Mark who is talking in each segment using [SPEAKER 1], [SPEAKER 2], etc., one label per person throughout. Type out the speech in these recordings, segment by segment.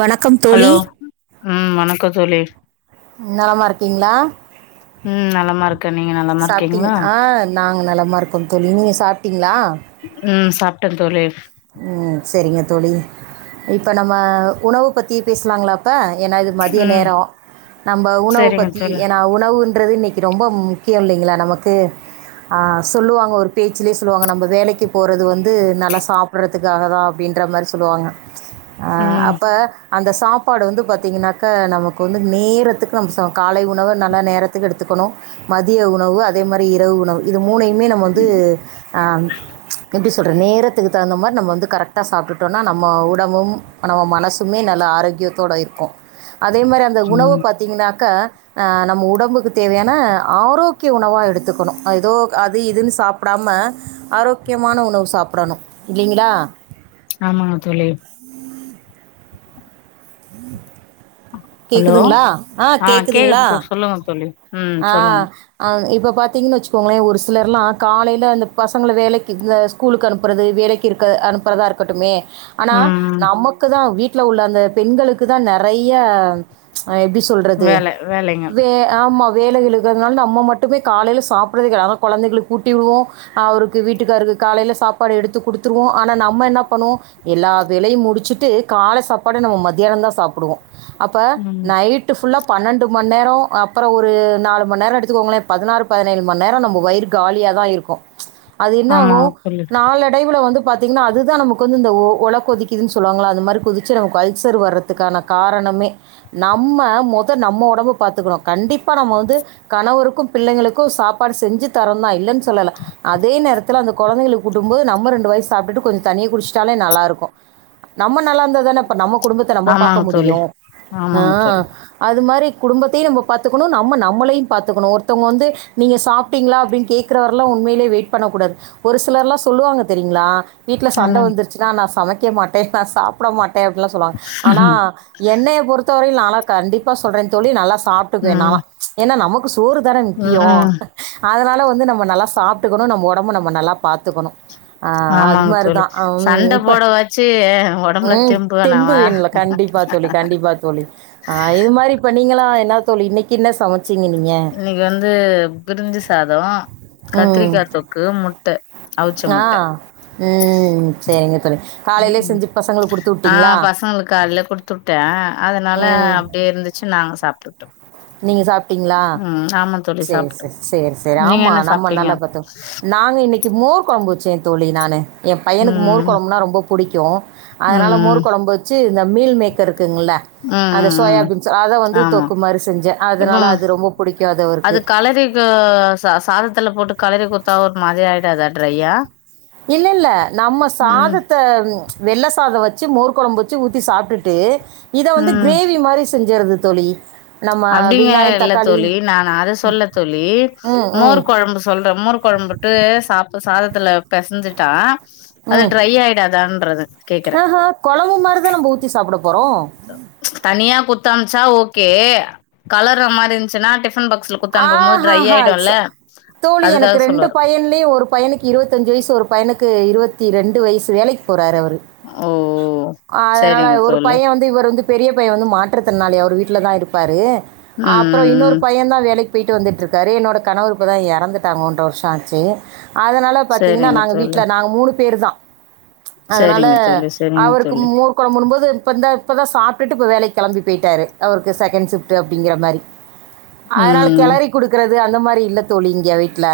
[SPEAKER 1] வணக்கம்
[SPEAKER 2] ஹலோ
[SPEAKER 1] தோழி
[SPEAKER 2] ம் வணக்க தோழி
[SPEAKER 1] நலமா இருக்கீங்ளா
[SPEAKER 2] ம் நலமா இருக்
[SPEAKER 1] சாப்ட்டீங் ஆ நாங்க நலமா இருக்கோம் தோழி நீங்க சாப்ட்டீங்ளா
[SPEAKER 2] ம் சாப்ட்டே தோழி
[SPEAKER 1] ம் செரிங்க தோழி இப்ப நம்ம உணவு பத்தி பேசலாங்ளா அ ஏனா இது மதிய
[SPEAKER 2] ம்
[SPEAKER 1] நேர நம்ப உணவு
[SPEAKER 2] சரிங்க
[SPEAKER 1] பத்தி
[SPEAKER 2] தோழி
[SPEAKER 1] ஏனா உணவுன் ன்றது இன்னைக்கு ரொம்ப முக்கிய இல்லைங்ளா நமக்கு ஆ சொல்லுவாங்க ஒரு பேச்சுலே சொல்லுவாங்க நம்ப வேலைக்கு போறது வந்து நல்லா சாப் புட்றத்துக்காக தா அப்டின்ற மாரி சொல்லுவாங்க ஆ
[SPEAKER 2] ம்
[SPEAKER 1] அப்ப அந்த சாப்பாடு வந்து பாத்தீங்கனாக்கா நமக்கு வந்து நேரத்துக்கு நம்ம சா காலை உணவ நல்லா நேரத்துக்கு எடுத்துக் கணு மதிய உணவு அதே மாரி இரவு உணவு இது மூணயுமே நம்ம வந்து ஆ எப்டி சொல்றே நேரத் தகுந்த மாரி நம்ம வந்து கரெக்டா சாப்ட்டுட்டோனா நம்ம உடம்பும் நம்ம மனசுமே நல்ல ஆரோக்கியத்தோட இருக்கு அதேமாரி அந்த உணவ
[SPEAKER 2] ம்
[SPEAKER 1] பாத்திங்கனாக்கா ஆ நம்ம உடம்புக்கு தேவையான ஆரோக்கிய உணவா எடுத்துக்கணு அ எதோ அது இதுன்னு சாப்டா டாம ஆரோக்கியமான உணவு சாப்டணு இல்லைங்களா
[SPEAKER 2] ஆமாங்க தோழி
[SPEAKER 1] உம் [unintelligible]
[SPEAKER 2] ஹலோ
[SPEAKER 1] கேக்குதுங்களா ஆஹ்
[SPEAKER 2] ஆ கேக்குது
[SPEAKER 1] கேக்குதுங்களா
[SPEAKER 2] தோ சொல்லுங்க தோழி ம் சொல்லுங்க
[SPEAKER 1] ஆஹ் அ இப்பப் பாத்தீங்கனு வச்சுக்கோங்களே ஒரு சிலர்ல்லா காலையில அந்த பசங்கள வேலைக்கு இல்ல ஸ்கூலுக்கு அனுப்புறது வேலைக்கு இருக்க அனுப்புறதா இருக்கட்டுமே ஆனா
[SPEAKER 2] ம்
[SPEAKER 1] நமக்குதா வீட்டுல உள்ள அந்த பெண்களுக்கு தா நெறைய எப்டி சொல்றது
[SPEAKER 2] வேல வேலைங்க
[SPEAKER 1] வே ஆமா வேலைகள் இருகிறதுனால நம்ம மட்டுமே காலையில சாப்டுறத கெட ஆனா கொழந்தைளுக்கு கூட்டி விடுவோ அவருக்கு வீட்டுக்காருக்கு காலையையில சாப்டு எடுத்து குடுத்துருவோ ஆனா நம்ம என்ன பண்ணோ எல்லா வேலையு முடிச்சுட்டு கால சாப்பாட் [unintelligible] நம்ம மத்தியானம் தா சாப்டுவோ அப்ப
[SPEAKER 2] ம்
[SPEAKER 1] நைட் ஃபுல்லா பன்னெண்டு மணி நேரோ அப்றோ ஒரு நாலு மணி நேரோ எடுத்துக்கோங்களே பதினாறு பதினேழு மணி நேரோ நம்ம வயிரு காலியா தா இருக்கு அது என்னாகு
[SPEAKER 2] ஆமாங்க தோழி
[SPEAKER 1] நாளடைவுல வந்துப் பாத்தீங்கனா அதுதா நமக்கு வந்து இந்த ஒல கொதிக்கிதுன்னு சொல்லுவாங்களா அந்த மாரி கொதிச்சு நமக்கு அல்சர் வர்றதுக்கான காரணமே நம்ம மொத நம்ம உடம்ப பாத்துக்கணோ கண்டிப்பா நம்ம வந்து கணவருக்கு பிள்ளைங்களுக்கு சு சாப்பாடு செஞ்சு தரோந்தா இல்லைனு சொல்லல அதே நேரத்துல அந்த கொழந்தைகளுக்கு ஊட்டு ம்போது நம்ம ரெண்டு வாய் சாப்டுட்டு கொஞ்சோ தண்ணிய குடிச்சிட்டாலே நல்லா இருக்கு நம்ம நல்லா இருந்தா தாநே இப்ப நம்மக் குடும்பத்த நம்ப பாக்க
[SPEAKER 2] ஆமாங்க தோழி
[SPEAKER 1] முடியு ஆ
[SPEAKER 2] ஆமாங்க தோழி
[SPEAKER 1] அது மாரித் குடும்பத்தையு நம்ம பாத்துக்கணு நம்ம நம்மளையு பாத்துக்கணு ஒருத்தவங்க வந்து நீங்க சாப்டீங்களா அப்டினு கேக்றவர்லு உண்மையிலே வெயிட் பண்ணக் கூடாது ஒரு சிலர்ல்லா சொல்லுவாங்க தெரியுங்ளா வீட்ல சண்ட
[SPEAKER 2] ஆமா
[SPEAKER 1] வந்துருச்சுன்னா நா சமைக்க மாட்டே நா சாப்ட மாட்டே அப்டிலா சொல்லுவாங்க ஆனா என்னைய பொறுத்தவரயுலு நாலா கண்டிப்பா சொல்ற தோழி நல்லா சாப்டுக்குவே
[SPEAKER 2] ம்
[SPEAKER 1] நாலா ஏனா நமக் கு சோறு தானே முக்கியோ
[SPEAKER 2] ம்
[SPEAKER 1] அதனால வந்து நம்ம நல்லா சாப்டுக்கணு நம்ம ஒடம்ப நம்ம நல்லா பாத்துக்கணு அ அது
[SPEAKER 2] ஆமாங்க தோழி
[SPEAKER 1] மாரிதா ம்
[SPEAKER 2] சண்ட
[SPEAKER 1] இப்ப
[SPEAKER 2] போட வச்சு ஒடம்புல
[SPEAKER 1] ம் தெம்பு
[SPEAKER 2] வேணாவா
[SPEAKER 1] வேணுல கண்டிப்பா தோழி [unintelligible] கண்டிப்பா தோழி ஆ இது மாரி இப்ப நீங்களா என்ன தோழி இன்னைக்கு என்ன சமச்
[SPEAKER 2] இன்னைக்கு வந்து பிரிஞ்சு சாதோ
[SPEAKER 1] ம்.
[SPEAKER 2] கத்திரிக்கா தொக்கு முட்ட அவிச்ச
[SPEAKER 1] ஆ
[SPEAKER 2] முட்ட
[SPEAKER 1] ம் சேரிங்க தோழி காலைலே செஞ்சு பசங்களுக்கு குடுத்து வுட்டீங்களா
[SPEAKER 2] ங்களுக்கு காலைல குடுத்து விட்ட அதனால
[SPEAKER 1] ம்.
[SPEAKER 2] அப்டியே இருந்துச்சு நாங்க சாப்டுட்டோ
[SPEAKER 1] நீங்க சாப் டிங்ளா
[SPEAKER 2] தோழி
[SPEAKER 1] சேர்
[SPEAKER 2] சாப்ட்டோ
[SPEAKER 1] சேரி சேரி சேரி
[SPEAKER 2] நீங்க
[SPEAKER 1] ஆமா
[SPEAKER 2] என்ன
[SPEAKER 1] நம்ம
[SPEAKER 2] சாப்ட்டீங்க
[SPEAKER 1] நல்லா பாத்தோ நாங்க இன்னைக்கு கு மோர் கொழம்பு வச்சே தோழி நானு எ பையனுக்கு மோர்
[SPEAKER 2] ம்
[SPEAKER 1] கொழம்புனா ரொம்போ புடிக்கு
[SPEAKER 2] ம்
[SPEAKER 1] அதனால
[SPEAKER 2] ம்
[SPEAKER 1] மோர் கொழம்பு வச்சு இந்த மீல் மேக்கர் இருக்குங்கல்ல
[SPEAKER 2] ம்
[SPEAKER 1] அந்த சோயாபீன்ஸ் அத வந்து தொக்கு மாரி செ
[SPEAKER 2] க்கும் அது கலரிக்கு சா சாதத்துல போட்டு கல ரிகுத்தா ஒரு மாரி ஆய்டாதா ட்ரையா
[SPEAKER 1] இல்ல இல்ல நம்ம
[SPEAKER 2] ம்
[SPEAKER 1] சாதத்த ச் வெள்ள சாதோ வச்சு மோர் கொழம்பு வச்சு ஊத்தி சாப்டுட்டு இத வந்து
[SPEAKER 2] ம்
[SPEAKER 1] க்ரேவி மாரி செஞ்சற்து தோழி நம்ம
[SPEAKER 2] அப்டிங்க
[SPEAKER 1] வெங்காயோ
[SPEAKER 2] இல்ல
[SPEAKER 1] தக்காளி
[SPEAKER 2] தோழி நான் அத சொல்ல தோழி
[SPEAKER 1] ம்
[SPEAKER 2] மோர் கொழம்பு சொல்ற மோர் கொழம் புட்டு சாப் சாதத்துல பெசஞ்சிட்டா அது ட்ரை ஆய்டாதான்றது
[SPEAKER 1] அஹா கொழம்பு மாரிதா நம்ப ஊத்தி சாப்ட போ
[SPEAKER 2] தனியா குத்தம்ச்சா ஓகே கலர்ர மாரி இருஞ்சுன்னா டிபன் பாக்
[SPEAKER 1] ஆ ஹா ஹா சா தோழி எனக்கு
[SPEAKER 2] அதுக்காக
[SPEAKER 1] ரெண்டு
[SPEAKER 2] சொல்லுவாரு
[SPEAKER 1] பையன்லயு ஒரு பையனுக்கு இருவத்தஞ்சு வயசு ஒரு பையனுக்கு இருவத் தி ரெண்டு வயசு வேலைக்கு போறாரு அவரு
[SPEAKER 2] ஓ
[SPEAKER 1] அதனால
[SPEAKER 2] சரிங்க
[SPEAKER 1] ஒரு
[SPEAKER 2] தோழி
[SPEAKER 1] பைய வந்து இவர் வந்து பெரிய பைய வந்து மாற் றுதிறனாலி அவர் வீட்ல தா இருப்பாரு
[SPEAKER 2] ம்
[SPEAKER 1] அப்றோ
[SPEAKER 2] ம்
[SPEAKER 1] இன்னொரு
[SPEAKER 2] ம்
[SPEAKER 1] பையந் தா வேலைக் கு பொய்ட்டு வந்துட்டு இருக்காரு என்னோட கணவர் இப்ப தா எறந்துட்டாங்க ஒன்ற வருஷோ ஆச்சு அதனால‌ பாத்தீங்கனா
[SPEAKER 2] சரிங்க
[SPEAKER 1] நாங்க
[SPEAKER 2] தோழி
[SPEAKER 1] வீட்ல நாங்க மூணு பேரு தா அதனால
[SPEAKER 2] சரிங்க தோழி சரிங்க
[SPEAKER 1] அவருக்கு
[SPEAKER 2] தோழி
[SPEAKER 1] மோர் கொழம்புன்னு போது இப்ப இந்தா இப்போ தா சாப்டுட்டு இப்போ வேலைக்கி கெளம்பி பேய்ட்டாரு அவருக்கு செகண்ட் ஷிஃப்ட்டு அப்டிங்கிறமாரி
[SPEAKER 2] ம்
[SPEAKER 1] குடுக்கறது அந்த மாரி இல்ல தோழி இங்க வீட்ல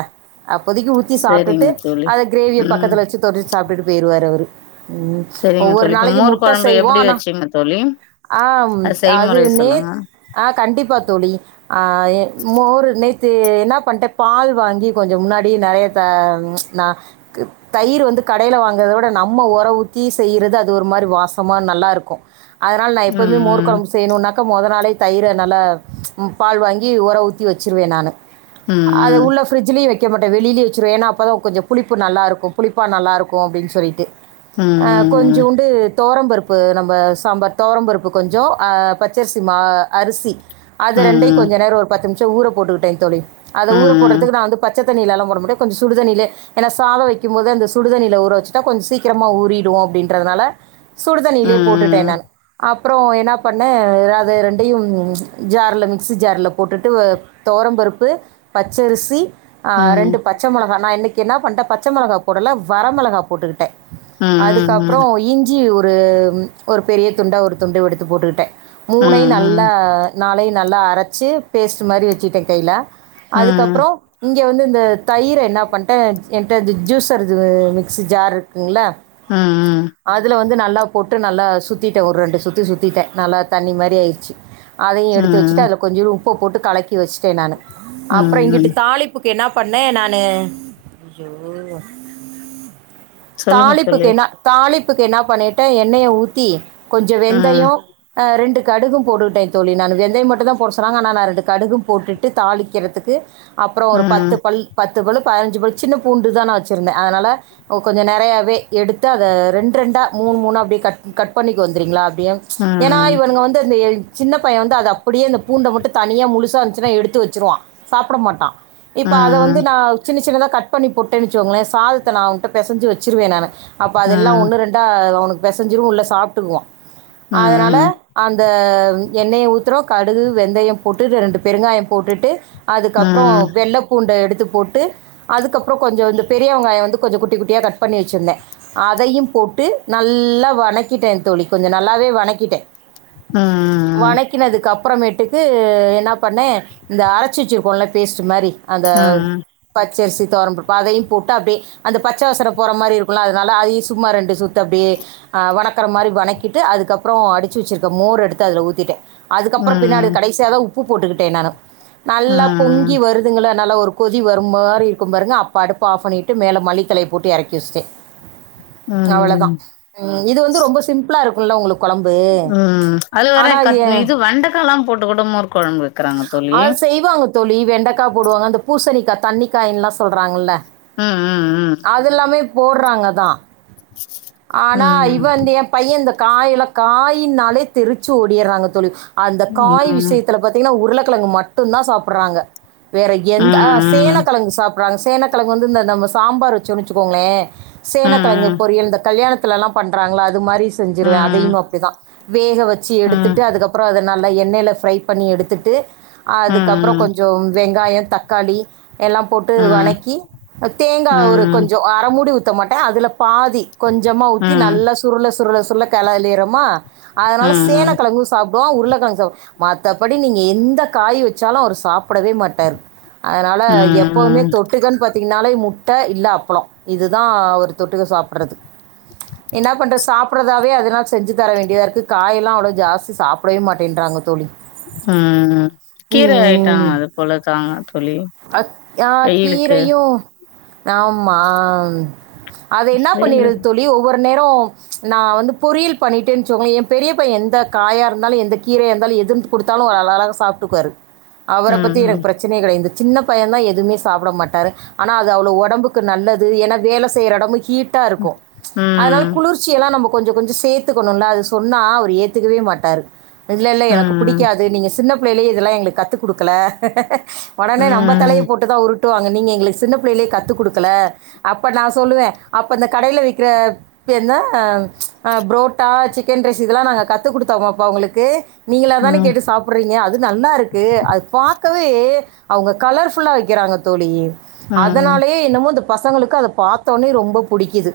[SPEAKER 1] அப்போதைக்கு ஊத்தி சாப்டுட்டு
[SPEAKER 2] சரிங்க தோழி
[SPEAKER 1] அத க்ரேவிய
[SPEAKER 2] ம்
[SPEAKER 1] பக்கத்துல வச்சி தொட்டுச் சாப்ட்டுட்டு போய்ருவாரு அவரு ம்
[SPEAKER 2] சரிங்க
[SPEAKER 1] ஒவ்வொரு
[SPEAKER 2] தோழி இப்ப
[SPEAKER 1] நாளைக்கு
[SPEAKER 2] மோர்
[SPEAKER 1] முட்ட
[SPEAKER 2] கொழம்பு
[SPEAKER 1] செய்வோ
[SPEAKER 2] எப்டி
[SPEAKER 1] ஆனா
[SPEAKER 2] வச்சீங்க தோழி
[SPEAKER 1] ஆம் அது
[SPEAKER 2] செய்முறை சொல்லுங்க
[SPEAKER 1] நேத் அ கண்டிப்பா தோழி அ எ மோரு நே நேத்து என்ன பண்ட்ட பால் வாங்கி கொஞ்சோ முன்னாடி நெறைய த நா தயிரு வந்து கடைல வாங்கறத விட நம்ம ஒர ஊத்தி செய்றது அது ஒரு மாரி வாசமா நல்லாருக்கு அதனால நா எப்போவுமே மோர்
[SPEAKER 2] ம்
[SPEAKER 1] கொழம்பு செய்யணுன்னாக்கா மொத நாளே தயிர நல்ல பால் வாங்கி ஒர ஊத் தி வெச்சிருவே நானு அத
[SPEAKER 2] ம்
[SPEAKER 1] உள்ள ஃபிரிட்ஜ்லயு வெக் கமாட்ட வெளிலியே வெச்சிருவ ஏனா அப்பதா கொஞ்சோ புளிப்பு நல்லாருக்கு புளிப்பா நல்லாருக்கு அப்டின் சொல்லிட்டு அ
[SPEAKER 2] ம்
[SPEAKER 1] கொஞ்சோண்டு தோரம்பருப்பு நம்ப சாம்பார் தோரம்பருப்பு கொஞ்சோ அ பச்சரிசி மா அரிசி அது
[SPEAKER 2] ம்
[SPEAKER 1] ரெண்டையு
[SPEAKER 2] ம்
[SPEAKER 1] கொஞ்ச நேரோ ஒரு பத்து நிமிஷோ ஊற போட்டுக்கிட்ட தோழி அத ஊர
[SPEAKER 2] ம்
[SPEAKER 1] போடுறதுக்கு நா வந்து பச்ச தண்ணிலலா போடமாட்ட கொஞ்சோ சுடு தண்ணிலே ஏன்னா சாதோ வெக்கும் போதே அந்த சுடு தண்ணில ஊற வெச்சிட்டா கொஞ்சோ சீக்கிரமா ஊறிடுவோ அப்டின்றதுனால சுடுதண்ணியிலே போட்டுட்டே
[SPEAKER 2] ம்
[SPEAKER 1] நானு அப் புறோ என்ன பண்ண அது ரெண்டையு ஜாருல மிக்ஸி ஜாருல போ போட்டுட்டு தோரம்பருப்பு பச்சரிசி அ
[SPEAKER 2] ம் ம்
[SPEAKER 1] ரெண்டு பச்ச மொளகா நா என்னிக் என்னா பன்ட பச்ச மொளகா போடல வரமொளகா போட்டுக்குட்ட
[SPEAKER 2] ம் ம் ம்
[SPEAKER 1] அதுக்கப்புறோ இஞ்சி ஒர் ரு ஒரு பெரிய துண்டா ஒரு துண்டு எடுத்து போட்டுக்கிட்டே
[SPEAKER 2] ம் ம்
[SPEAKER 1] மூனையு
[SPEAKER 2] ம்
[SPEAKER 1] நல்லா நலய நல்லா அரச்சு பேஸ்ட்டு மாரி வெச்சிட்டே கைல
[SPEAKER 2] ம் ம்
[SPEAKER 1] அதுக்கப்புறோ இ இங்க வந்து இந்த தயிர என்ன பண்ட்ட என்ட்ட இது ஜூஸர் இது மிக்சி ஜார் இருக்குங்கல்ல
[SPEAKER 2] ம்,
[SPEAKER 1] அதுல வ து நல்லா போட்டு நல்லா சுத்திட்டே ஒரு ரெண்டு சுத்தி சுத்திட்டே நல்லா தண்ணி மாதிரி ஆய்ர்ச்சு அதயு
[SPEAKER 2] ம்,
[SPEAKER 1] எடுத்து வெச்சுட்டு
[SPEAKER 2] ம்,
[SPEAKER 1] அதுல கொஞ்சுடு உப்ப போட்டு கலக்கி வெஷ்ட்டே நானு அப்புற
[SPEAKER 2] ம்,
[SPEAKER 1] இங்கிட்டு
[SPEAKER 2] ம்.
[SPEAKER 1] தாளிப்புக் என்னா பண்ணே நானு அய்யோ
[SPEAKER 2] சொல்லுங்க
[SPEAKER 1] தாளிப்புக்கு
[SPEAKER 2] தோழி.
[SPEAKER 1] எனா தாளிப்புக்கு என்ணா பண்ணிட்டே எண்ணெய ஊத்தி கொஞ்ச
[SPEAKER 2] ம்,
[SPEAKER 1] வெந்தயோ ஆ ரெண்டு கடுகும் போட்டுட்டே தோழி நானு வெந்தயம் மட்டுந்தா போட சொன்னாங்க நா நா ரெண்டு கடுகு போட்டுட்டு தாளிக்கிறதுக்கு அப்புறோ ஒரு பத்து
[SPEAKER 2] ம்,
[SPEAKER 1] பல் பத் த்து போல பதனஞ்சு பழுத் சின்ன பூண்டுதா நா வெச்சிருந்தே அதனால கொ கொஞ்சோ நெறயவே எடுத்து அத ரெண்ட் ரெண் ட்டா மூணு மூணா அப்படி கட் கட் பண்ணி வந்திரிங்களா ஏ ஏனா
[SPEAKER 2] ம்,
[SPEAKER 1] இவனுக வந்து அந்த சின்ன பையன் வந்து அத அப்படியா அந்த பூண்ட மட்டும் தனியா முழுசா இருந்துச்சுா எடுத்து வச்சிருவான் சாப்பிட மாட்டான் இப்ப அத வந்து
[SPEAKER 2] ம்,
[SPEAKER 1] நான் சின்ன சின்னதா கட் பண்ணி போட்டன் வச்சுங்களேன் சாதத்த நான்ங்கள்டிட்ட பெசஞ்சு வச்சுருவேன் நான் அப்போ
[SPEAKER 2] ம்,
[SPEAKER 1] அதெல்லாம்
[SPEAKER 2] ம்,
[SPEAKER 1] ஒன்னு ரெண்டா அவனு பெசஞ்சரும் உள்ள சாப்பிட்டுருவோம்
[SPEAKER 2] ம், ம்,
[SPEAKER 1] அதனால அந்த எண்ணெய ஊத்துறோ கடுகு வெந்தயம் போட்டு ரெண்டு பெருங்காயம் போட்டுட்டு அதுக்கப்புறம் வெள்ள பூண்ட எடுத்து போட்டு அதுக்கப்புறம் கொஞ்சம் பெரிய வெங்காயம் வந்து கொஞ்சம் குட்டி குட்டியா கட் பண்ணி வச்சிருந்தேன் அதையும் போட் கூட்டு நல்லா வனக்கிட்டேன் தோழி கொஞ்சம் நல்லாவே வனக்கிட்டேன்
[SPEAKER 2] ஆஹ் ஆஹ் ஆஹ்
[SPEAKER 1] அப்புறமேட்டுக்கு என்ன பண்ணே இந்த அரச்சி வச்சிருக்கோல பேஸ்ட்டு மாதிரி அதாவ் ப பச்சரிசி துவரம்பருப்பு அதையும் போட்டு அப்டியே அந்த பச்ச வாசன போற மாதிரி இருக்கும்லா அதனால அதையும் சும்மா ரெண்டு சுத்து அப்படியே ஹ் வணக்கனகுற மாதிரி வணக்கிட்டு அதுக்கப்புறம் அடிச்சு வச்சிருக்க மோர் எடுத்து அதுல ஊத்திட்டேன் அதுக்கப்புற பின்னாடி
[SPEAKER 2] ம்,
[SPEAKER 1] கடைசியா தா உப்பு போட்டுக்கிட்டே நானு நல்லா பொங்கி வருதுங்கள நல்லா ஒரு கொதி வரும் மாதிரி இருக்கும் பாருங்க அப்போ அடுப்பு ஆஃப் பண்ணிட்டு மேலே மல்லித்தழய போட்டு இறக்கி வச்சுட்டேன்
[SPEAKER 2] ம்,
[SPEAKER 1] அவ்ளோதான்
[SPEAKER 2] ம்.
[SPEAKER 1] உம் இது வந்து ரொம்ப சிம்பிளா இருக்கும்ல உங்களுக்கு குழம்பு
[SPEAKER 2] உம் உம் அது வேற க இது வெண்டக்கா எல்லாம் போட்டு கூட மோர் குழம்பு இருக்கறாங்க தோழி
[SPEAKER 1] அது செய்வாங்க தோழி வெண்டக்கா போடுவாங்க அந்த பூசணிக்கா தண்ணிக்காய் எல்லா சொல்றாங்கல்ல
[SPEAKER 2] அஹ் ஹம் ஹம்
[SPEAKER 1] போடுறாங்க தான் ஆனா
[SPEAKER 2] ம்,
[SPEAKER 1] இவந்து என் பையன்ந்த காயல காயினாலே தெறிச்சு ஓடிறாங்க தோழி அந்த
[SPEAKER 2] ம்,
[SPEAKER 1] காய் விஷயத்துல பாத்தீங்கன்னா உருள உருளகிழங்கு மட்டும் தான் சாப்பிடுறாங்க வேற எந்த அ ஆ
[SPEAKER 2] ம்,
[SPEAKER 1] சேனக்கிழங்கு சாப்புடுறாங்க சேன கழங்கு வந்து இந்த நம்ம சாம்பார் வச்சோம்ன்னு வச்சுக்கோங்கள
[SPEAKER 2] ம்,
[SPEAKER 1] சேனக்கிழங்கு
[SPEAKER 2] ம்,
[SPEAKER 1] பொரியல் இந்த கல்யாணத் த்ல்லா பண்றாங்களா அது மாரி செஞ்சிருவே அதையு
[SPEAKER 2] ம்,
[SPEAKER 1] அப்டிதா வேக வச்சு
[SPEAKER 2] ம், ம்,
[SPEAKER 1] எடுத்துட்டு அதுக்கப்புற அத நல்லா எண்ணெயில ஃப்ரை பண்ணி எடுத்துட்டு
[SPEAKER 2] ம்,
[SPEAKER 1] அதுக்கப்புறம்
[SPEAKER 2] ம்,
[SPEAKER 1] கொஞ்சம் வெங்காயம் தக்காளி எல்லாம் போட்டு
[SPEAKER 2] ம், ம்,
[SPEAKER 1] வணக்கி தேங்காய் ஒரு கொஞ்சம் அரைமூடி ஊத்த மாட்டேன் அதுல பாதி கொஞ்சமா
[SPEAKER 2] ம், ம்,
[SPEAKER 1] ஊத்தி நல்ல சுருள சுருள சுருள கிளறிருவோமா அதனால
[SPEAKER 2] ம்,
[SPEAKER 1] சேனக்கிழங்கு சாப்பிடுவ உருளை மத்தபடி நீங்க எந்த காய் வச்சாலும் அவரு சாப்பிடவே மாட்டாரு அதனால
[SPEAKER 2] ம், ம்,
[SPEAKER 1] எப்பவுமே தொட்டுக்கன்னு பாத் ங்கனாலே முட்டை இல்ல அப்பளம் இது தான் அவரு தொட்டுக்க சாப்பிட்றது என்ன பண்ற சா ப்புறதவே அதனால் செஞ்சு தர வேண்டியதாக இருக்கு காயெல்லாம் அவ்ளோ ஜாஸ்தி சாப்பிடவே மாட்டேன்றாங்க தோழி
[SPEAKER 2] அ கீரை ஆயிட்டோ
[SPEAKER 1] ம்
[SPEAKER 2] அது போல தாங்க தோழி வெயிலுக்கு
[SPEAKER 1] ஆமா அதே என்ன பண்ணிருது
[SPEAKER 2] வெயிலுக்கு
[SPEAKER 1] தோழி ஒவ்வொரு நேரோ நா வந்து பொறியல் பண்ணிட்டே சொன்னா எ பெரிய பைய எந்த காயாருந்தாலு எந்த கீரையாருந்தாலு எதும் கொடுத்தாலு அழகாக சாப்ட்டுக்குவாரு அவர
[SPEAKER 2] ம்,
[SPEAKER 1] பத்தி எனக்கு
[SPEAKER 2] ம்.
[SPEAKER 1] பிரச்சனைையோ‌ கெடையாது இந்த சின்ன பையன் தா எதுவுமே சாப்ட மாட்டாரு ஆனா அது அவ்ளோ ஒடம்புக்கு நல்லது ஏன்னா வேல செய்ற எடமு ஹீட்டாருக்கு அதனால
[SPEAKER 2] ம்,
[SPEAKER 1] குளிர்ச்சியெல்லா நம்போ கொஞ்சோ கொஞ்சோ சேர்த்துக்கணுல்ல அது சொன்னா அவரு ஏத்துக்கவே மாட்டாரு இல்ல இல்ல எனக்கு
[SPEAKER 2] ம்,
[SPEAKER 1] புடிக்காது நீங்க சின்ன புள்ளையிலேயே இதெல்லா எங்களுக்கு கத்துக் குடுக்கல ஒடனே நம்ப தலைய
[SPEAKER 2] ம்,
[SPEAKER 1] போட்டு தா உருட் டுவாங்க நீங்க எங்களுக்கு சின்ன பிள்ளைையிலேயே கத்து குடுக்கல அப்ப நா சொல்லுவ அப்ப இந்த கடைல விக்கிற இப்ப என்ன அ புரோட்டா சிக்கன் ரைஸ் இதெல்லா நாங்க கத்து குடுத்தோமாப்பா உங்களுக்கு நீங்களா தானே
[SPEAKER 2] ம்,
[SPEAKER 1] கேட்டு சாப்புடுறீங்க அது நல்லாருக்கு அது பாக்கவே அவுங்க கலர்ஃபுல்லா விக்கிறாங்க தோழி
[SPEAKER 2] ம்.
[SPEAKER 1] அதனாலயே என்னமோ இந்தப் பசங்களுக்கு அத பாத்தோனே ரொம்ப புடிக்குது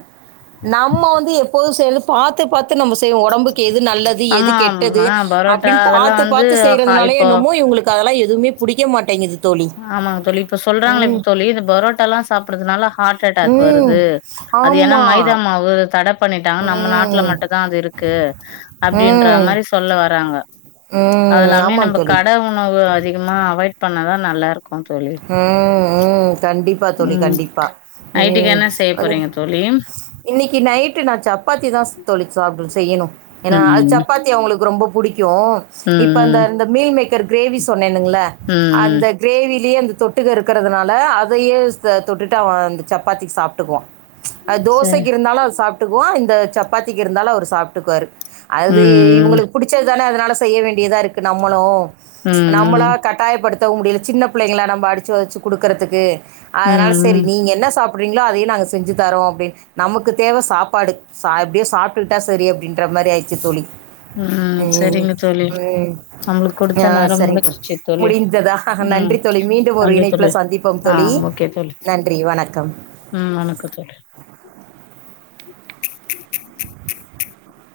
[SPEAKER 1] நம்ம வந்து எப்போது சேர் பாத்து பாத் து நம்ம செய்வோ ஒடம்புக்கு எது நல்லது எது
[SPEAKER 2] ஆமா
[SPEAKER 1] கெட்டது
[SPEAKER 2] ஆ பரோட்டா
[SPEAKER 1] அப்டின்
[SPEAKER 2] அதெல்லாம்
[SPEAKER 1] பாத்து
[SPEAKER 2] வந்து
[SPEAKER 1] பாத்து
[SPEAKER 2] ஹா
[SPEAKER 1] செய்யறதுனால் லே
[SPEAKER 2] இப்போ
[SPEAKER 1] என்னமோ இவங்களுக்கு அதெல்லா எதுவுமே புடிக்கவே மாட்டேங்குது தோழி.
[SPEAKER 2] ஆமாங்க தோழி இப்ப சொல்றாங்களே
[SPEAKER 1] ம்.
[SPEAKER 2] இப்ப தோழி இந்த பரோட்டால்லா சாப்படுறதுனாலா ஹார்ட் அட்டாக்
[SPEAKER 1] ம்.
[SPEAKER 2] வருது அது ஏன்னா
[SPEAKER 1] ஆமா.
[SPEAKER 2] மைதா மாவு தடப் பண்ணிட்டாங்க நம்ம நாட்டுல
[SPEAKER 1] ம்.
[SPEAKER 2] மட்டு தா அது இருக்கு அப்டின்ற
[SPEAKER 1] ம்.
[SPEAKER 2] மாரி சொல்ல வராங்க
[SPEAKER 1] ம்.
[SPEAKER 2] அதுல்லாமே
[SPEAKER 1] ஆமா
[SPEAKER 2] நம்ப
[SPEAKER 1] தோழி.
[SPEAKER 2] கட உணவு அதிகமா அவாய்ட் பண்ணாதா நல்லாருக்
[SPEAKER 1] ம் ம் கண்டிப்பா தோழி
[SPEAKER 2] ம்
[SPEAKER 1] கண்டிப்பா
[SPEAKER 2] நைட்டுக்கு
[SPEAKER 1] ம்
[SPEAKER 2] என்ன செய்ய
[SPEAKER 1] அய்யோ
[SPEAKER 2] போறீங்க தோழி?
[SPEAKER 1] இன்னிக்கு நைட்டு நா சப்பாத்தி தா தோழி சா அவுங்களுக்கு செய்யணு ஏன்னா அது
[SPEAKER 2] ம்.
[SPEAKER 1] சப்பாத்தி அவுங்களுக்கு ரொம்பப் புடிக்கு இப்ப அந்த
[SPEAKER 2] ம்.
[SPEAKER 1] அந்த மீல் மேக்கர் கிரேவி சொன்னேனுங்கள
[SPEAKER 2] ம்.
[SPEAKER 1] அந்த கிரேவிலியே அந்த தொட்டுக்க இருக்கறதுனால அதையே தொட்டுட்டு அவ அந்த சப்பாத்திக்கு சாப்ட்டுக்குவா அத்
[SPEAKER 2] சரி.
[SPEAKER 1] தோசைக்கு இருந்தாலு அது சாப்ட்டுக்குவா இந்த சப்பாத்திக்கு இருந்தாலு அவரு சாப்ட்டுக்குவாரு அது
[SPEAKER 2] ம்.
[SPEAKER 1] இவங்களுக்கு புடிச்சது தானே அதனால செய்ய வேண்டியதாருக்கு நம்மளு நம்மளா
[SPEAKER 2] ம்.
[SPEAKER 1] கட்டாயப்படுத்தவு முடில சின்ன பிள்ளைங்களா நம்ம அடிச்சி ஒதச்சி குடுக்கறதுக்கு அதனால செரி
[SPEAKER 2] ம்.
[SPEAKER 1] நீங்க என்ன சாப் அப்டிங்ளா அதே நாங்க செஞ்சு தரோம் அப்டின் நமக்குத் தேவ சாப்பாடு எப்டியே சாப்பிட்டுட்டா செரி அப்டின்ற மாரி ஆயிருச்சு தோழி
[SPEAKER 2] ம். சரிங்க தோழி.
[SPEAKER 1] ம் [unintelligible]
[SPEAKER 2] நம்மளுக்கு குடுத்த
[SPEAKER 1] ஞா
[SPEAKER 2] நேரம்
[SPEAKER 1] சரிங்க்கா
[SPEAKER 2] முடிஞ்சிச்சு தோழி.
[SPEAKER 1] முடிந்ததா
[SPEAKER 2] ம்.
[SPEAKER 1] நன்றி தோழி மீண்டு ஒரு
[SPEAKER 2] நன்றி
[SPEAKER 1] இணைப்புல
[SPEAKER 2] தோழி.
[SPEAKER 1] சந்திப்போம்
[SPEAKER 2] ஆ
[SPEAKER 1] தோழி
[SPEAKER 2] ஓகே தோழி.
[SPEAKER 1] நன்றி வணக்கம்
[SPEAKER 2] ம். வணக்கம் தோழி. [unintelligible]